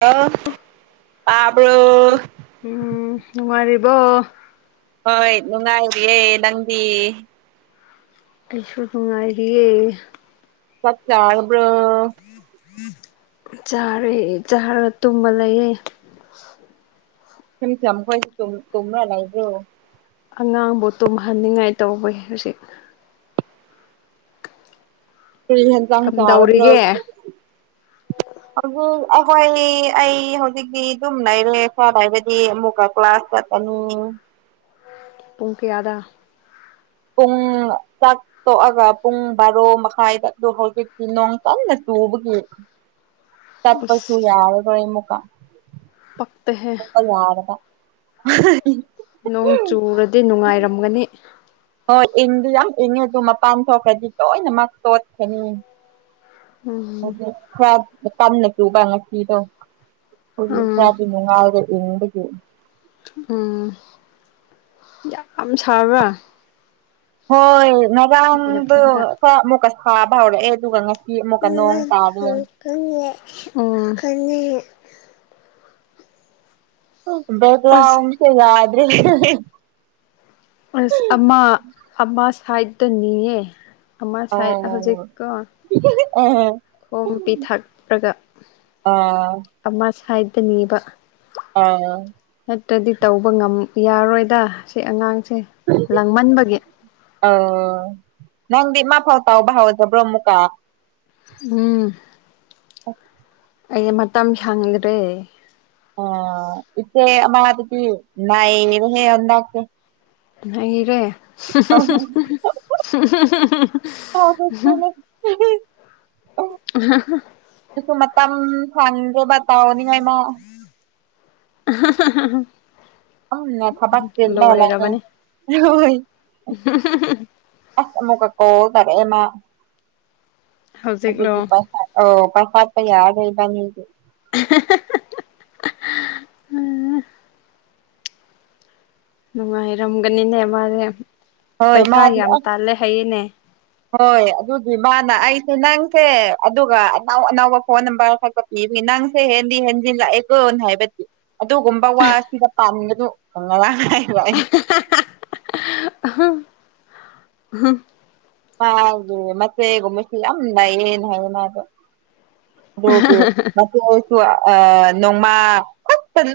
Hello ꯇꯥꯕ꯭ꯔꯣ ꯎꯝ ꯅꯨꯡꯉꯥꯏꯔꯤꯕꯣ ꯍꯣꯏ ꯅꯨꯡꯉꯥꯏꯔꯤꯌꯦ ꯅꯪꯗꯤ ꯑꯩꯁꯨ ꯅꯨꯡꯉꯥꯏꯔꯤꯌꯦ ꯆꯥꯛ ꯆꯥꯔꯕ꯭ꯔꯣ ꯆꯥꯔꯦ ꯆꯥꯔꯒ ꯇꯨꯝꯃ ꯂꯩꯌꯦ [unintelligible] ꯈꯣꯏ ꯇꯨꯝ ꯇꯨꯝꯃ ꯂꯩꯕ꯭ꯔꯣ ꯑꯉꯥꯡꯕꯨ ꯇꯨꯝꯍꯟꯅꯤꯡꯉꯥꯏ ꯇꯧꯕꯩ ꯍꯧꯖꯤꯛ ꯀꯔꯤ ꯍꯦꯟꯁꯥꯡ ꯆꯥꯔꯕꯅꯣ ꯀꯝꯗꯧꯔꯤꯒꯦ ꯉꯁꯤ ꯑꯗꯨꯕꯨ ꯑꯩꯈꯣꯢ ꯑꯩ ꯍꯧꯖꯤꯛꯇꯤ ꯑꯗꯨꯝ ꯂꯩꯔꯦ ꯈꯔ ꯂꯩꯔꯗꯤ ꯑꯃꯨꯛꯀ ꯀ꯭ꯂꯥꯁ ꯆꯠ ꯒꯅꯤ ꯄꯨꯡ ꯀꯌꯥꯗ ꯄꯨꯡ ꯆꯥꯛ ꯇꯣꯛꯑꯒ ꯄꯨꯡ ꯕꯥꯔꯣ ꯃꯈꯥꯏꯗ ꯑꯗꯨ ꯍꯧꯖꯤꯛꯇꯤ ꯅꯣꯡ ꯀꯟꯅ ꯆꯨꯕꯒꯤ ꯇꯠꯄꯁꯨꯨ ꯑꯁ ꯌꯥꯔꯔꯣꯢꯕ ꯑꯃꯨꯛꯒ ꯄꯛꯇꯦꯍꯦ ꯆꯠꯄ ꯌꯥꯗꯕ ꯅꯣꯡ ꯆꯨꯔꯗꯤ ꯅꯨꯡꯉꯥꯏꯔꯝꯒꯅꯤ ꯍꯣꯏ ꯏꯪꯗꯨ ꯌꯥꯝ ꯏꯪꯉꯦ ꯑꯗꯨ ꯃꯄꯥꯟ ꯊꯣꯛꯈ꯭ꯔꯗꯤ ꯂꯣꯏꯅꯃꯛ ꯇꯣꯠꯀꯅꯤ ꯎꯝ ꯍꯧꯖꯤꯛ ꯈꯔ ꯀꯟꯅ ꯆꯎꯕ ꯉꯁꯤꯗꯣ ꯍꯧꯖꯤꯛ ꯎꯝ ꯈꯔꯗꯤ ꯅꯨꯡꯉꯥꯏꯔꯦ ꯏꯪꯕꯒꯤ ꯎꯝ ꯌꯥꯝ ꯁꯥꯕ꯭ꯔꯥ ꯍꯣꯏ ꯅꯪꯒꯤ ꯉꯔꯥꯡꯗꯨ ꯅꯐꯝꯗ ꯃꯨꯛꯀ ꯁꯥꯕ ꯍꯧꯔꯛꯑꯦ ꯑꯗꯨꯒ ꯉ ꯑꯃꯨꯛꯀ ꯅꯣꯡ ꯇꯥꯔꯦ ꯈꯪꯉꯦ [unintelligible] ꯎꯝ [unintelligible] ꯈꯪꯉꯦ [unintelligible] ꯑꯁ ꯕꯒ꯭ꯔꯝꯁ [unintelligible] ꯌꯥꯗ꯭ꯔꯦ ꯑ꯭ꯁ ꯑꯃ ꯑꯃ ꯁꯥꯏꯠꯇꯅꯤꯌꯦ ꯑꯃ ꯁꯥꯏꯠ ꯑꯣ ꯍꯧꯖꯤꯛꯀꯣ ꯑꯦ ꯈꯣꯝ ꯄꯤ ꯊꯛꯔꯒ ꯑꯥ ꯑꯃ ꯁꯥꯏꯗꯅꯦꯕ ꯑꯥ ꯅꯠꯇ꯭ꯔꯗꯤ ꯇꯧꯕ ꯉꯝ ꯌꯥꯔꯣꯏꯗ ꯁꯤ ꯑꯉꯥꯡꯁꯦ ꯂꯥꯡꯃꯟꯕꯒꯤ ꯅꯪꯗꯤ ꯃꯥ ꯐꯥꯎ ꯇꯥꯎꯕ ꯍꯧꯗꯕ꯭ꯔꯣ ꯃꯨꯛꯀ ꯎꯝ [inaudible] ꯑꯩ ꯃꯇꯝ ꯁꯪꯗ꯭ꯔꯦ ꯑꯣ ꯏꯆꯦ ꯑꯃꯗꯨꯗꯤ ꯅꯥꯏꯔꯦꯍꯦ ꯍꯟꯗꯛꯇꯤ ꯅꯩꯔꯦ [inaudible] ꯑ ꯗꯨꯁꯨ ꯃꯇꯝ ꯐꯪꯗ꯭ꯔꯕ ꯇꯥꯎꯅꯤꯡꯉꯥꯏ ꯃꯥ [inaudible] ꯑ [unintelligible] ꯊꯕꯛ ꯆꯤꯜꯂꯦ ꯂꯣꯏꯔꯕꯅꯤ [unintelligible] ꯑ꯭ꯁ ꯑꯃꯨꯛꯀ ꯀꯣꯜ ꯇꯧꯔꯛꯑꯦ ꯃꯥ ꯍꯧꯖꯤꯛꯂꯣ ꯑꯗꯨꯗꯤ ꯄꯁꯥ ꯑ ꯄꯩꯁꯥꯠꯄ [unintelligible] ꯌꯥꯔꯔꯣꯏ ꯏꯗꯤ ꯎꯝ ꯅꯨꯡꯉꯥꯏꯔꯝꯒꯅꯤꯅꯦ ꯃꯥꯗꯤ ꯍꯣꯏ ꯃꯥꯗꯤ ꯑ꯭ꯁ ꯍꯣꯏ ꯑꯗꯨꯒꯤ ꯃꯥꯅ ꯑꯩꯁꯦ ꯅꯪꯁꯦ ꯑꯗꯨꯒ ꯑꯅꯧ ꯑꯅꯧꯕ ꯐꯣꯟ ꯅꯝꯕꯔ ꯈ [unintelligible] ꯅꯪꯁꯦ ꯍꯦꯟꯗꯤ ꯍꯟꯖꯤꯜꯂꯛ ꯑꯦꯀꯣ ꯍꯥꯏꯕꯗꯤ ꯑꯗꯨꯒꯨꯝꯕ ꯋꯥ ꯑꯁꯤꯗ ꯄꯥꯝꯒꯅꯨ ꯐꯪꯉꯔ [unintelligible] ꯍꯥꯏꯔ [unintelligible] ꯑꯩ ꯍꯝ [unintelligible] ꯃꯆꯦꯒꯨꯝꯕꯁꯦ ꯌꯥꯝ ꯅꯩꯌꯦ ꯍꯥꯏꯕ ꯃꯥꯗꯣ ꯃꯦ [unintelligible] ꯃꯆꯦꯗꯨꯁꯨ ꯑ ꯅꯣꯡꯃꯥ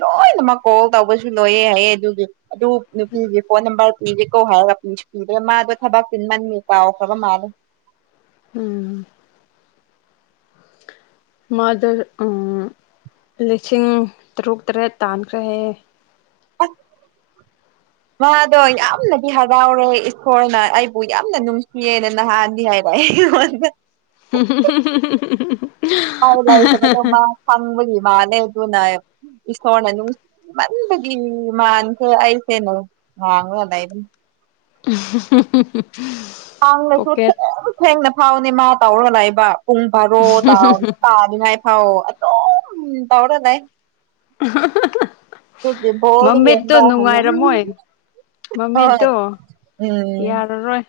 ꯂꯣꯏꯅꯃꯛ ꯀꯣꯜ ꯇꯧꯕꯁꯨ ꯂꯣꯏꯌꯦ ꯍꯥꯏꯌꯦ ꯑꯗꯨꯒꯤ ꯑꯗꯨ ꯅꯨꯄꯤꯒꯤ ꯐꯣꯟ ꯅꯝꯕꯔ ꯄꯤꯒꯦꯀꯣ ꯍꯥꯏꯔꯒ ꯄꯤꯗꯦ ꯃꯥꯗꯣ ꯊꯕꯛ ꯆꯤꯟꯃꯟ ꯀꯥꯎꯈ꯭ꯔꯕ ꯃꯥꯜꯂꯦ ꯎꯝ ꯃꯥꯗꯣ ꯎꯝ ꯂꯤꯁꯤꯡ ꯇꯔꯨꯛ ꯇꯔꯦꯠ ꯇꯥꯟꯈ꯭ꯔꯦ ꯍꯥꯏꯌꯦ [inaudible] [inaudible] ꯃꯥꯗꯣ ꯌꯥꯝꯅꯗꯤ ꯍꯔꯥꯎꯔꯦ ꯏꯁꯣꯔꯅ ꯑꯩꯕꯨ ꯌꯥꯝꯅ ꯅꯨꯡꯁꯤꯌꯦꯅ ꯅꯍꯥꯟꯗꯤ ꯍꯥꯏ ꯑꯣ [unintelligible] ꯑꯩ [unintelligible] ꯉꯣꯟꯗꯥ [inaudible] ꯄꯥꯎ ꯂꯩꯇꯕꯗ ꯃꯥ ꯈꯪꯕꯒꯤ ꯃꯥꯜꯂꯦ ꯑꯗꯨꯅ ꯏꯁꯣꯔꯅ ꯅꯨꯡꯁꯤꯃꯟꯕꯒꯤ ꯃꯥꯟꯈꯔ꯭ꯦ ꯑꯩꯁꯦ ꯅꯨ ꯋꯥꯥꯡꯕ ꯂꯩꯕꯅꯤ [inaudible] [unintelligible] ꯂꯩꯇꯦ ꯄꯣꯀꯦꯠ ꯊꯦꯡ ꯊꯦꯡꯅ ꯐꯥꯎꯅꯦ ꯃꯥ ꯇꯧꯔ ꯂꯩꯕ ꯄꯨꯡ ꯕꯥꯔꯣ ꯇꯥꯎ ꯇꯥꯗꯔ꯭ꯤꯉꯥꯏ ꯐꯥꯎ ꯑꯗꯨꯝ ꯇꯧꯔ ꯂꯩ ꯑꯗꯨꯒꯤ ꯕꯣꯜꯗꯤ ꯃꯃꯤꯠꯇꯨ ꯌꯦꯡꯕ꯭ꯔꯥ ꯍꯪꯉꯦ ꯅꯨꯡꯉꯥꯏꯔꯝꯃꯣꯏ ꯍꯣꯏ ꯃꯃꯤꯠꯇꯣ ꯎꯝ ꯌꯥꯔꯔꯣꯏ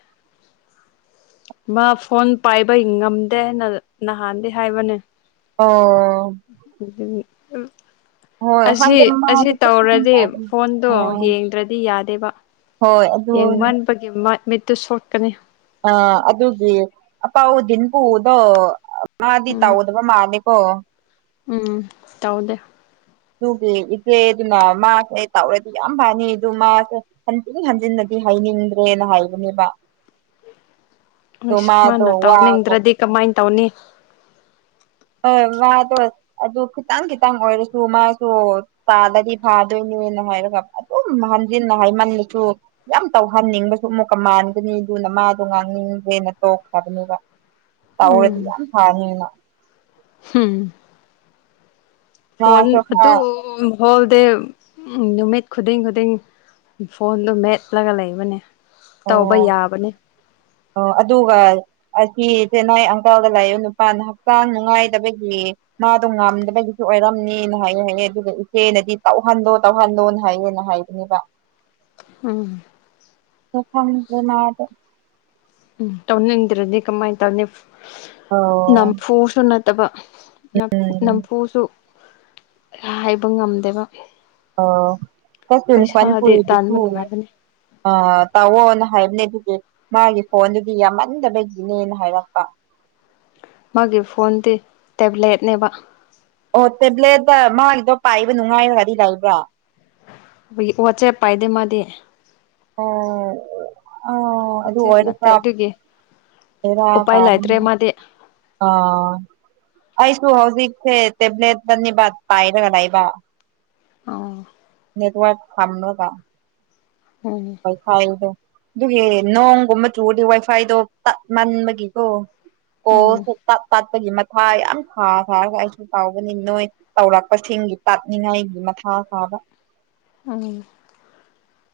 ꯃꯥ ꯐꯣꯟ ꯄꯥꯏꯕꯩ ꯉꯝꯗꯦꯅ ꯅꯍꯥꯟꯗꯤ ꯍꯥꯏꯕꯅꯦ ꯑꯣ ꯑꯗꯨꯒꯤ ꯑꯥꯎ ꯍꯣꯏ ꯑꯁꯤ ꯍꯟꯗꯛ ꯑꯁꯤ ꯃꯥꯗꯣ ꯊꯣꯛꯄꯒꯨꯝ ꯇꯧꯔꯗꯤ ꯇꯧꯕꯅꯦ ꯐꯣꯟꯗꯣ ꯑꯣ ꯌꯦꯡꯗ꯭ꯔꯗꯤ ꯌꯥꯗꯦꯕ ꯍꯣꯏ ꯑꯗꯨꯅꯤ ꯄꯒꯤ ꯃꯥꯏ ꯃꯤꯠꯇꯨ ꯁꯣꯛꯀꯅꯤ ꯑ ꯑꯗꯨꯒꯤ ꯑꯄꯥꯥꯎꯗꯤꯟꯄꯨꯗꯣ ꯃꯥꯗꯤ ꯎꯝ ꯇꯧꯗꯕ ꯃꯥꯜꯂꯤ ꯀꯦ ꯎꯝ ꯇꯧꯗꯦ ꯗꯨꯒꯤ ꯏꯆꯦꯗꯨꯅ ꯃꯥꯁꯦ ꯇꯧꯔꯗꯤ ꯌꯥꯝ ꯐꯅꯤ ꯑꯗꯨ ꯃꯥꯁꯦ ꯍꯟꯖꯤꯟ ꯍꯟꯖꯤꯟꯅꯗꯤ ꯍꯥꯏꯅꯤꯡꯗ꯭ꯔꯦꯅ ꯍꯥꯏꯕꯅꯦꯕ ꯑꯗꯣ ꯑꯁ ꯃꯥꯗꯣ ꯃꯥꯅ ꯋꯥꯒꯨꯝ ꯇꯧꯅꯤꯡꯗ꯭ꯔꯗꯤ ꯀꯃꯥꯏ ꯇꯧꯅꯤ ꯍꯣꯏ ꯃꯥꯗꯣ ꯑꯗꯨ ꯈꯤꯇꯪ ꯈꯤꯇꯪ ꯑꯣꯏꯔꯁꯨ ꯃꯥꯁꯨ ꯇꯥꯜꯂꯥꯗꯤ ꯐꯥꯗꯣꯏꯅꯦꯅ ꯍꯥꯏꯔꯒ ꯑꯗꯨꯝ ꯍꯟꯖꯤꯟꯅ ꯍꯥꯏꯃꯜꯂꯁꯨ ꯌꯥꯝ ꯇꯧꯍꯟꯅꯤꯡꯕꯁꯨ ꯑꯃꯨꯛꯀ ꯃꯥꯟꯒꯅꯤ ꯑꯗꯨꯅ ꯃꯥꯗꯣ ꯉꯥꯡꯅꯤꯡꯗ꯭ꯔꯦꯅ ꯇꯣꯛꯈ꯭ꯔꯕꯅꯦꯕ [inaudible] ꯇꯧꯔ꯭ꯗꯤ ꯌꯥꯝ ꯐꯥꯅꯤꯅꯥ ꯍꯝ ꯐꯣꯟ ꯃꯥꯁꯨ ꯈꯔ ꯑꯗꯨꯝ ꯍꯣꯜꯗꯦ ꯎꯝ ꯅꯨꯃꯤꯠ ꯈꯨꯗꯤꯡ ꯈꯨꯗꯤꯡ ꯐꯣꯟꯗꯨ ꯃꯦꯠꯂꯒ ꯂꯩꯕꯅꯦ ꯑꯣ ꯇꯧꯕ ꯌꯥꯕꯅꯤ ꯑꯣ ꯑꯗꯨꯒ ꯑꯁꯤ ꯆꯦꯟꯅꯥꯏ ꯑꯪꯀꯜꯒ ꯂꯩꯕꯥ ꯅꯨꯄꯥꯅ ꯍꯛꯆꯥꯡ ꯅꯨꯡꯉꯥꯏꯇꯕꯒꯤ ꯃꯥꯗꯣ ꯉꯝꯗꯕꯒꯤꯁꯨ ꯑꯣꯏꯔꯝꯅꯤꯅ ꯍꯥꯏꯌꯦ ꯍꯥꯏꯌꯦ ꯑꯗꯨꯒ ꯏꯆꯦꯅꯗꯤ ꯇꯧꯍꯟꯂꯣ ꯇꯧꯍꯜꯂꯣꯅ ꯍꯥꯏꯌꯦꯅ ꯍꯥꯏꯕꯅꯦꯕꯥ ꯎꯝ ꯑꯩ ꯈꯪꯗꯔꯦ ꯃꯗꯣ ꯎꯝ ꯇꯧꯅꯤꯡꯗ꯭ꯔꯗꯤ ꯀꯃꯥꯏ ꯇꯧꯅꯤ ꯑꯣ ꯅꯝꯐꯨꯁꯨ ꯅꯠꯇꯕ ꯅꯞꯐꯨ ꯎꯝ ꯅꯝꯐꯨꯁꯨ ꯍꯥꯏꯕ ꯉꯝꯗꯦꯕ ꯑꯧ [unintelligible] ꯐꯟ ꯄꯩꯁꯥꯗꯤ ꯄꯨꯔꯤꯗꯨꯁꯨ ꯇꯥꯟꯕ ꯅꯨꯡꯉꯥꯏꯕꯅꯤ ꯑ ꯇꯧꯑꯣꯅ ꯍꯥꯏꯕꯅꯦ ꯑꯗꯨꯒꯤ ꯃꯥꯒꯤ ꯐꯣꯟꯗꯨꯗꯤ ꯌꯥꯝꯃꯟꯗꯕꯒꯤꯅꯦꯅ ꯍꯥꯏꯔꯛꯄ ꯃꯥꯒꯤ ꯐꯣꯟꯗꯤ ꯇꯦꯕ꯭ꯂꯦꯠꯅꯦꯕ ꯑꯣ ꯇꯦꯕ꯭ꯂꯦꯠꯇ ꯃꯥꯒꯤꯗꯣ ꯄꯥꯏꯕ ꯅꯨꯡꯉꯥꯏꯔꯗꯤ ꯂꯩꯕ꯭ꯔꯥ ꯑꯩꯈꯣꯏꯒꯤ ꯋꯥꯆꯦꯞ ꯄꯥꯏꯗꯦ ꯃꯥꯗꯤ ꯑꯧ ꯑꯥ ꯑꯗꯨ ꯋꯥꯆꯦꯞ ꯑꯣꯏꯔꯗꯤ ꯅꯠꯇꯦ ꯈꯔꯥ ꯑꯗꯨꯒꯤ ꯕꯦꯔꯥ ꯎꯄꯥꯏ ꯀꯥꯕꯅꯤ ꯂꯩꯇ꯭ꯔꯦ ꯃꯥꯗꯤ ꯑꯥ ꯑꯩꯁꯨ ꯍꯧꯖꯤꯛꯁꯦ ꯇꯦꯕ꯭ꯂꯦꯠꯇꯥꯅꯤꯕ ꯄꯥꯏꯔꯒ ꯂꯩꯕ ꯑꯣ ꯅꯦꯠꯋꯥꯔꯛ ꯁꯝꯝꯒ ꯎꯝ ꯎꯝ ꯋꯥꯏꯐꯥꯏꯗꯣ ꯑꯗꯨꯒꯤ ꯅꯣꯡꯒꯨꯝꯕ ꯆꯨꯔꯗꯤ ꯋꯥꯏꯐꯥꯏꯗꯣ ꯇꯠ ꯃꯟꯕꯒꯤꯀꯣ ꯑꯣ ꯇꯥ ꯇꯥꯠꯄꯥꯠꯄꯒꯤ ꯃꯊꯥ ꯌꯥꯝ ꯁꯥꯕ ꯑꯩꯁꯨ ꯇꯧꯕꯅꯤ ꯅꯣꯏ ꯇꯧꯔꯛꯄꯁꯤꯡꯒꯤ ꯇꯥꯛꯅꯤꯡꯉꯥꯏꯒꯤ ꯃꯊꯥ ꯁꯥꯕ ꯎꯝ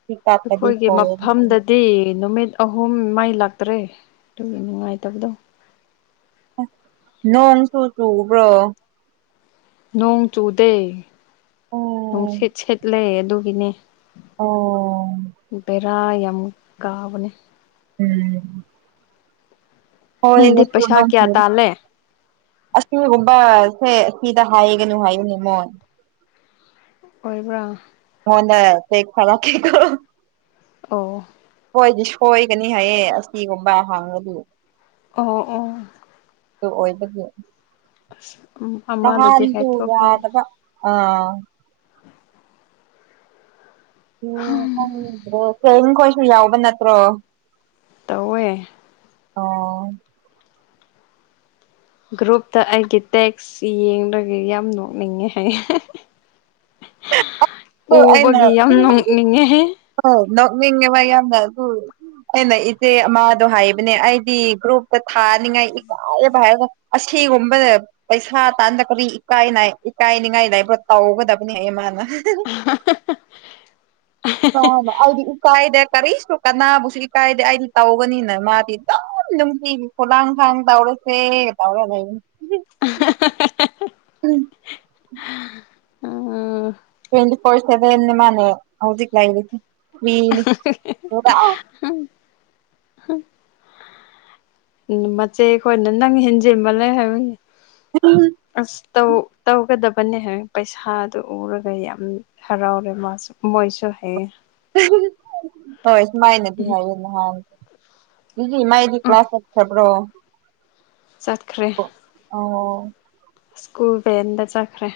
ꯁꯤ ꯇꯠꯂꯗꯤ ꯑꯩꯈꯣꯏꯒꯤ ꯍꯧꯔꯅꯤ ꯃꯐꯝꯗꯗꯤ ꯅꯨꯃꯤꯠ ꯅꯨꯃꯤꯠ ꯑꯍꯨꯝ ꯃꯩ ꯂꯥꯛꯇ꯭ꯔꯦ ꯑꯗꯨꯒꯤ ꯅꯨꯡꯉꯥꯏꯇꯕꯗꯣ ꯅꯣꯡ ꯁꯨ ꯆꯨꯕ꯭ꯔꯣ ꯅꯣꯡ ꯆꯨꯗꯦ ꯑꯣ ꯅꯨꯡꯁꯤꯠ ꯁꯤꯠꯂꯦ ꯑꯗꯨꯒꯤꯅꯦ ꯑꯣ ꯚꯦꯔꯥ ꯌꯥꯝ ꯀꯥꯕꯅꯦ ꯎꯝ ꯍꯣꯏ ꯅꯪꯗꯤ ꯄꯩꯁꯥ ꯀꯌꯥ [unintelligible] ꯇꯥꯜꯂꯦ ꯑꯁꯤꯒꯨꯝꯕꯁꯦ ꯑꯁꯤꯗ ꯍꯥꯏꯒꯅꯨ ꯍꯥꯏꯕꯅꯦ ꯃꯣꯏ ꯑꯣꯏꯕ꯭ꯔꯥ [unintelligible] ꯑꯣ ꯑꯩꯈꯣꯏꯗꯤ ꯁꯣꯏꯒꯅꯤ ꯍꯥꯏꯌꯦ ꯑꯁꯤꯒꯨꯝꯕ ꯍꯥꯡꯉꯗꯤ ꯑꯣ ꯎꯝ ꯑꯗꯨ ꯑꯣꯏꯕꯗꯤ ꯎꯝ ꯑꯃꯗꯨꯗꯤ ꯅꯍꯥꯟꯁꯨ ꯍꯥꯏꯊꯣꯛꯈ꯭ꯔꯅꯤ ꯌꯥꯗꯕ ꯑ ꯑꯣ ꯈꯪꯗ꯭ꯔꯦ ꯈꯣꯏꯁꯨ ꯌꯥꯎꯕ ꯅꯠꯇ꯭ꯔꯣ ꯇꯧꯋꯦ ꯑꯣ ꯒ꯭ꯔꯨꯞꯇ ꯑꯩꯒꯤ ꯇꯦꯛꯁ ꯌꯦꯡꯂꯡꯒ ꯌꯥꯝ ꯅꯣꯛꯅꯤꯡꯉꯦ ꯍꯥꯏ ꯍꯣꯏ ꯑꯩꯅ ꯎꯕꯒꯤ ꯌꯥꯝ ꯅꯣꯡꯥꯛꯅꯤꯡꯉꯦꯍꯦ ꯑꯧ ꯅꯣꯛꯅꯤꯡꯉꯦꯕ ꯌꯥꯝꯅ ꯑꯗꯨ ꯑꯩꯅ ꯏꯆꯦ ꯑꯃꯗꯣ ꯍꯥꯏꯕꯅꯦ ꯑꯩꯗꯤ ꯒ꯭ꯔꯨꯞꯇ ꯊꯥꯅꯤꯡꯉꯥꯏ ꯏꯀꯥꯏꯕ ꯍꯥꯏꯔꯒ ꯑꯁꯤꯒꯨꯝꯕꯗ ꯄꯩꯁꯥ ꯇꯥꯟꯗ ꯀꯔꯤ ꯏꯀꯥꯏ ꯏꯀꯥꯏꯅꯤꯉꯥꯏ ꯂꯩꯕ꯭ꯔꯥ ꯇꯧꯒꯗꯕ ꯃꯥꯅ ꯇꯥꯎꯕ ꯑꯩꯗꯤ ꯏꯀꯥꯏꯗꯦ ꯀꯔꯤꯁꯨ ꯀꯅꯥꯕꯨꯁꯨ ꯏꯀꯥꯏꯗꯦ ꯑꯩꯗꯤ ꯇꯧꯒꯅꯤꯅ ꯃꯥꯗꯤ ꯑꯗꯨꯝ ꯅꯨꯡꯇꯤꯒꯤ ꯈꯨꯨꯂꯥꯡ ꯈꯥꯟ ꯇꯧꯔꯁꯦ ꯇꯧꯔ ꯂꯩ ꯎꯝ ꯇ꯭ꯋꯇꯤ ꯐꯣꯔ ꯁꯚꯦꯟꯅꯦ ꯃꯥꯅ ꯍꯧꯖꯤꯛ ꯂꯩꯔꯤꯁꯦ ꯃꯩꯅꯤ ꯄꯨꯔꯥ ꯎꯝ ꯃꯆꯦ ꯈꯣꯏꯅ ꯅꯪ ꯍꯦꯟꯖꯤꯟꯃꯜꯂꯦ ꯍꯥꯏꯕꯅꯦ ꯎꯝ ꯑꯁ ꯇꯧ ꯇꯧꯒꯗꯕꯅꯦꯍꯝ ꯍꯥꯏꯌꯦ ꯄꯩꯁꯥꯗꯨ ꯎꯔꯒ ꯌꯥꯝ ꯍꯔꯥꯎꯔꯦ ꯃꯥꯁꯨ ꯃꯣꯏꯁꯨ ꯍꯥꯏꯌꯦ ꯍꯣꯏ ꯁꯨꯃꯥꯏꯅꯗꯤ ꯍꯥꯏꯌꯦ ꯅꯍꯥꯟ ꯏꯗꯤ ꯃꯥꯏꯗꯤ ꯎꯝ ꯀ꯭ꯂꯥꯁ ꯆꯠꯈ꯭ꯔꯕ꯭ꯔꯣ ꯆꯠꯈ꯭ꯔꯦ ꯑꯣ ꯁ꯭ꯀꯨꯜ ꯚꯦꯟꯗ ꯆꯠꯈ꯭ꯔꯦ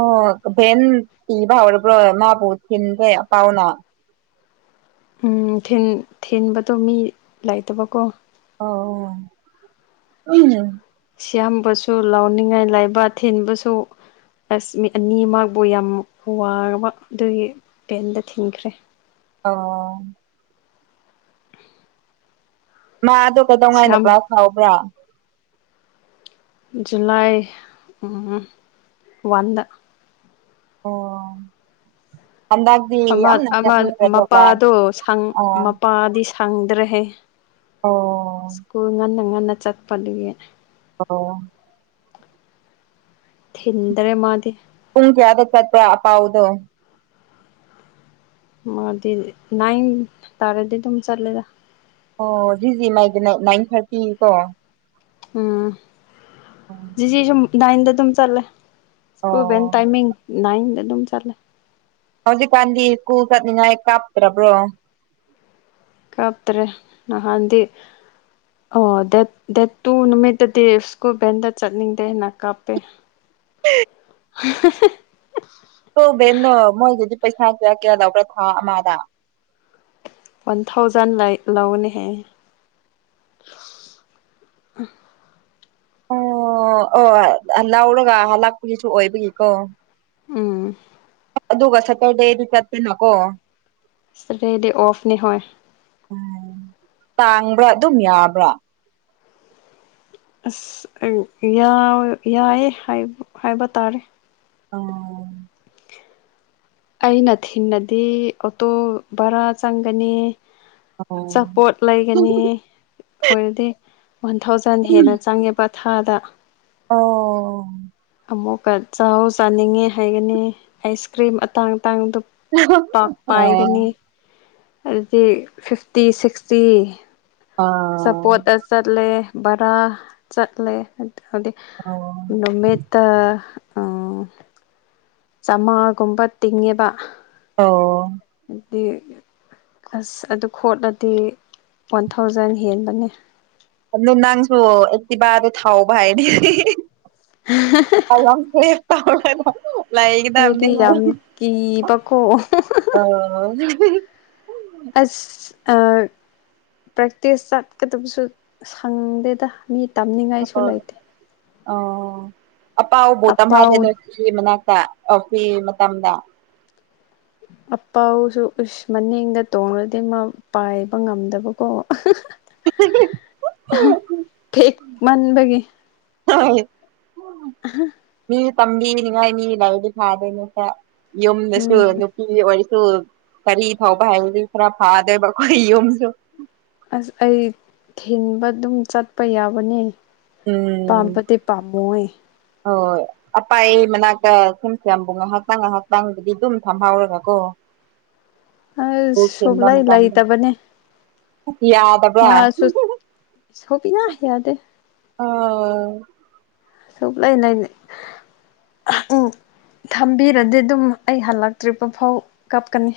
ꯑꯣ ꯚꯦꯟ ꯄꯤꯕꯥ ꯍꯧꯔꯕ꯭ꯔꯣ ꯃꯥꯕꯨ ꯊꯤꯟꯗꯦ ꯑꯄꯥꯎꯅ ꯎꯝ ꯊꯤꯟ ꯊꯤꯟꯕꯗꯣ ꯃꯤ ꯂꯩꯇꯕꯀꯣ ꯑꯣ ꯁꯤꯌꯥꯝꯕꯁꯨ ꯂꯧꯅꯤꯡꯉꯥꯏ ꯂꯩꯕ ꯊꯤꯟꯕꯁꯨ ꯑꯁ ꯃꯤ ꯑꯅꯤꯃꯛꯕꯨ ꯌꯥꯝ ꯋꯥꯔꯕ ꯑꯗꯨꯒꯤ ꯄꯦꯟꯗ ꯊꯤꯟꯈ꯭ꯔꯦ꯫ ꯑꯣ ꯃꯥ ꯑꯗꯨ ꯀꯩꯗꯧꯉꯩꯅ ꯁꯤꯌꯥꯝ ꯀ꯭ꯂꯥꯁ ꯍꯧꯕꯔ꯭ꯥ ꯫ ꯖꯨꯂꯥꯏ ꯎꯝ ꯋꯥꯟꯗ꯫ ꯑꯣ ꯍꯟꯗꯛ ꯑꯃ ꯑꯃ ꯃꯄꯥꯗꯣ ꯁꯪ ꯑꯥ ꯃꯄꯥꯗꯤ ꯁꯪꯗ꯭ꯔꯦꯍꯦ ꯑꯣ ꯁ꯭ꯀꯨꯜ ꯉꯟꯅ ꯉꯟꯅ ꯆꯠꯄꯗꯨꯒꯤ꯫ ꯑꯣ ꯊꯤꯟꯗꯔꯦ ꯃꯥꯗꯤ ꯄꯨꯡ ꯀꯌꯥꯗ ꯆꯠꯄ ꯑꯄꯥꯎꯗꯣ꯫ ꯃꯥꯗꯤ ꯅꯥꯏꯟ ꯇꯥꯔꯗꯤ ꯗꯨꯝ ꯆꯠꯂꯦꯗ꯫ ꯑꯣ ꯖꯤꯖꯤ ꯃꯥꯏꯗꯤꯅꯥꯏ ꯅꯥꯏꯟ ꯊꯔꯇꯤ ꯀꯣ꯫ ꯎꯝ ꯖꯤꯖꯤꯁꯨ ꯅꯥꯏꯟꯗ ꯗꯨꯝ ꯆꯠꯂꯦ꯫ ꯁꯀ꯭ꯨꯜ ꯕꯦꯟ ꯑꯣ ꯇꯥꯏꯃꯤꯡ ꯅꯥꯏꯟꯗ ꯑꯗꯨꯝ ꯆꯠꯂꯦ꯫ ꯍꯧꯖꯤꯛꯀꯥꯟꯗꯤ ꯁ꯭ꯀꯨꯜ ꯆꯠꯅꯤꯡꯉꯥꯏ ꯀꯥꯞꯇ꯭ꯔꯕ꯭ꯔꯣ꯫ ꯀꯞꯇ꯭ꯔꯦ ꯅꯍꯥꯟꯗꯤ꯫ ꯑꯣ ꯗꯦꯠ ꯗꯦꯠ ꯇꯨ ꯅꯨꯃꯤꯠꯇꯗꯤ ꯁ꯭ꯀꯨꯜ ꯕꯦꯟꯗ ꯆꯠꯅꯤꯡꯗꯦ ꯍꯥꯏꯅ ꯀꯥꯞꯄꯦ꯫ [inaudible] [inaudible] [inaudible] ꯑꯗꯣ ꯕꯦꯟꯅꯣ ꯃꯣꯏꯗꯗꯤ ꯄꯩꯁꯥ ꯀꯌꯥ ꯀꯌꯥ ꯂꯧꯕ꯭ꯔꯥ ꯊꯥ ꯑꯃꯥꯗ꯫ ꯋꯥꯟ ꯊꯥꯎꯖꯟ ꯂꯩ ꯂꯧꯒꯅꯤ ꯍꯥꯏꯌꯦ ꯫ ꯑꯣ ꯑꯣ ꯂꯥꯎꯔꯒ ꯍꯂꯛꯄꯒꯤꯁꯨ ꯑꯣꯏꯕꯒꯤꯀꯣ꯫ ꯎꯝ ꯑꯗꯨꯒ ꯁꯇꯔꯗꯦꯗꯤ ꯆꯠꯇꯦꯅꯀꯣ꯫ ꯁꯗꯔꯗꯦꯗꯤ ꯑꯣꯐꯅꯤ ꯍꯣꯏ꯫ ꯎꯝ ꯇꯥꯡꯕ꯭ꯔꯥ ꯑꯗꯨꯝ ꯌꯥꯕ꯭ꯔꯥ꯫ ꯑꯁ ꯌꯥꯎ ꯌꯥꯏꯌꯦ ꯍꯥꯏ ꯍꯥꯏꯕ ꯇꯥꯔꯦ꯫ ꯑꯣ ꯑꯩꯅ ꯊꯤꯡꯅꯗꯤ ꯑꯣꯇꯣ ꯕꯔꯥ ꯆꯪꯒꯅꯤ꯫ ꯑꯣ ꯑꯆꯥꯄꯣꯠ ꯂꯩꯒꯅꯤ꯫ ꯑꯣꯏꯔꯗꯤ ꯋꯥꯟ ꯊꯥꯎꯖꯟ ꯍꯦꯟꯅ ꯆꯪꯉꯦꯕ ꯊꯥꯗ꯫ ꯑꯣ ꯑꯃꯨꯛꯀ ꯆꯥꯎ ꯆꯥꯅꯤꯡꯉꯦ ꯍꯥꯏꯒꯅꯤ ꯑꯥꯏꯁꯀ꯭ꯔꯤꯝ ꯑꯇꯥꯡ ꯑꯇꯥꯡꯕꯗꯨ ꯥꯄꯥꯛ ꯑꯣ ꯄꯥꯏꯒꯅꯤ ꯑꯗꯨꯗꯤ ꯐꯤꯐꯇꯤ ꯁꯤꯛꯁꯇꯤ ꯑꯥ ꯆꯥꯄꯣꯠꯇ ꯆꯠꯂꯦ ꯕꯔꯥ ꯆꯠꯂꯦ ꯑꯗꯨꯗꯤ ꯑꯣ ꯅꯨꯃꯤꯠ ꯇ ꯑꯥ ꯆꯥꯝꯃꯉꯥꯒꯨꯝꯕ ꯇꯤꯡꯉꯦꯕ꯫ ꯑꯣ ꯑꯗꯤ ꯑꯁ ꯑꯗꯨ ꯈꯣꯠꯂꯗꯤ ꯋꯥꯟ ꯊꯥꯎꯖꯟ ꯍꯦꯟꯕꯅꯦ꯫ ꯑꯗꯨ ꯅꯪꯁꯨ ꯑꯦꯛꯇꯤꯕꯗꯨ ꯊꯥꯎꯕ ꯍꯥꯏꯔꯗꯤ [inaudible] [unintelligible] ꯑꯩꯗꯤ ꯌꯥꯝ ꯀꯤꯕꯀꯣ꯫ ꯑꯣ ꯑꯁ ꯑꯥ ꯄ꯭ꯔꯦꯛꯇꯤꯁ ꯆꯠꯀꯗꯕꯁꯨ ꯁꯪꯗꯦꯗ ꯃꯤ ꯇꯝꯅꯤꯡꯉꯥꯏꯁꯨ ꯍꯣꯏ ꯂꯩꯇꯦ ꯑꯣ ꯑꯄꯥꯥꯎꯕꯨ ꯑꯄꯥꯎ ꯇꯝꯍꯜꯂꯦ [unintelligible] ꯃꯅꯥꯛꯇ ꯑꯥ ꯐꯤ ꯃꯇꯝꯗ ꯑꯄꯥꯎꯁꯨ ꯎꯁ ꯃꯅꯤꯡꯗ ꯇꯣꯡꯂꯗꯤ ꯃꯥ ꯄꯥꯏꯕ ꯉꯝꯗꯕꯀꯣ ꯊꯦꯛ ꯃꯟꯕꯒꯤ ꯍꯣꯏ [unintelligible] ꯃꯤ ꯇꯝꯕꯤꯅꯤꯉꯥꯏ ꯃꯤ ꯂꯧꯏꯗꯤ ꯐꯥꯗꯣꯏꯅꯤꯗ ꯌꯨꯝꯗꯁꯨ ꯎꯝ ꯐꯤ ꯑꯣꯏꯔꯁꯨ ꯀꯔꯤ ꯊꯧꯕ ꯍꯥꯏꯔꯗꯤ ꯈꯔ ꯐꯥꯗꯣꯏꯕ ꯑꯩꯈꯣꯏ ꯌꯨꯝꯁꯨ ꯑꯁ ꯑꯩ ꯊꯤꯟꯕ ꯑꯗꯨꯝ ꯆꯠꯄ ꯌꯥꯕꯅꯤ ꯎꯝ ꯍꯣꯏ ꯑꯄꯥꯥꯏ ꯃꯅꯥꯛꯇ ꯁꯨꯝ [unintelligible] ꯉꯥꯏꯍꯥꯛꯇꯪ ꯉꯥꯏꯍꯥꯛꯇꯪꯕꯨꯗꯤ ꯑꯗꯨꯝ ꯐꯝꯍꯥꯎꯔꯒ ꯀꯣ ꯑꯁ ꯁꯨꯛꯂꯩ ꯃꯇꯝꯗ ꯂꯩꯇꯕꯅꯦ ꯌꯥꯗꯕ꯭ꯔꯥ ꯁꯥꯎꯕꯤꯅ ꯌꯥꯗꯦ ꯑꯥ ꯁꯨꯛꯂꯩ [unintelligible] ꯅꯦ ꯎꯝ ꯊꯝꯕꯤꯔꯗꯤ ꯑꯗꯨꯝ ꯑꯩ ꯍꯜꯂꯛꯇ꯭ꯔꯤꯕ ꯐꯥꯎ ꯀꯞꯀꯅꯤ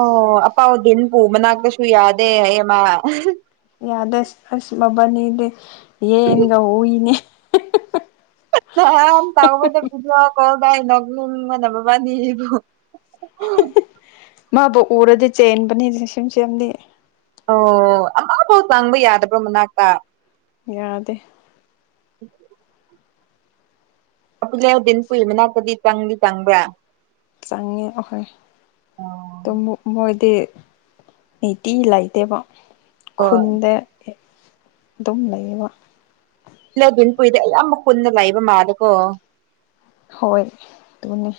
ꯑꯣ ꯑꯄꯥꯎꯗꯤꯟ ꯄꯨ ꯃꯅꯥꯛꯇꯁꯨ ꯌꯥꯗꯦ ꯑꯩꯑꯃ ꯌꯥꯗꯦ ꯑꯁ ꯃꯕꯥꯅꯤꯗꯤ ꯌꯦꯟꯒ ꯍꯨꯏꯅꯦ [unintelligible] ꯀꯣꯜ ꯄꯥꯏꯔ ꯅꯣꯛꯅꯤꯡꯕꯅ ꯃꯕꯅꯤꯕꯨ ꯃꯥꯕꯨ ꯎꯔꯗꯤ ꯆꯦꯟꯕꯅꯦ ꯔꯤꯁꯤꯝ ꯁꯦꯝꯗꯤ ꯑꯣ ꯑꯃꯐꯥꯎ ꯆꯪꯕ ꯌꯥꯗꯕ꯭ꯔꯣ ꯃꯅꯥꯛꯇ ꯌꯥꯗꯦ [inaudible] ꯑꯄꯤꯂꯤꯎꯗꯤꯟ ꯄꯨꯏ ꯃꯅꯥꯛꯇꯗꯤ ꯆꯪꯗꯤ ꯆꯪꯕ꯭ꯔꯥ ꯆꯪꯉꯦ ꯑꯍꯣꯏ ꯑꯣ ꯇꯣ ꯃꯣꯏ ꯇꯤ ꯅꯤꯇꯤ ꯂꯩꯇꯦꯕ ꯈꯨꯟꯗ ꯑꯗꯨꯝ ꯂꯩꯌꯦꯕ ꯂꯩꯗꯤꯟꯄꯨꯏꯗꯤ ꯑꯌꯥꯝꯕ ꯀꯨꯟꯗ ꯂꯩꯕ ꯃꯥꯜꯂꯦꯀꯣ ꯍꯣꯏ ꯗꯨꯅꯦ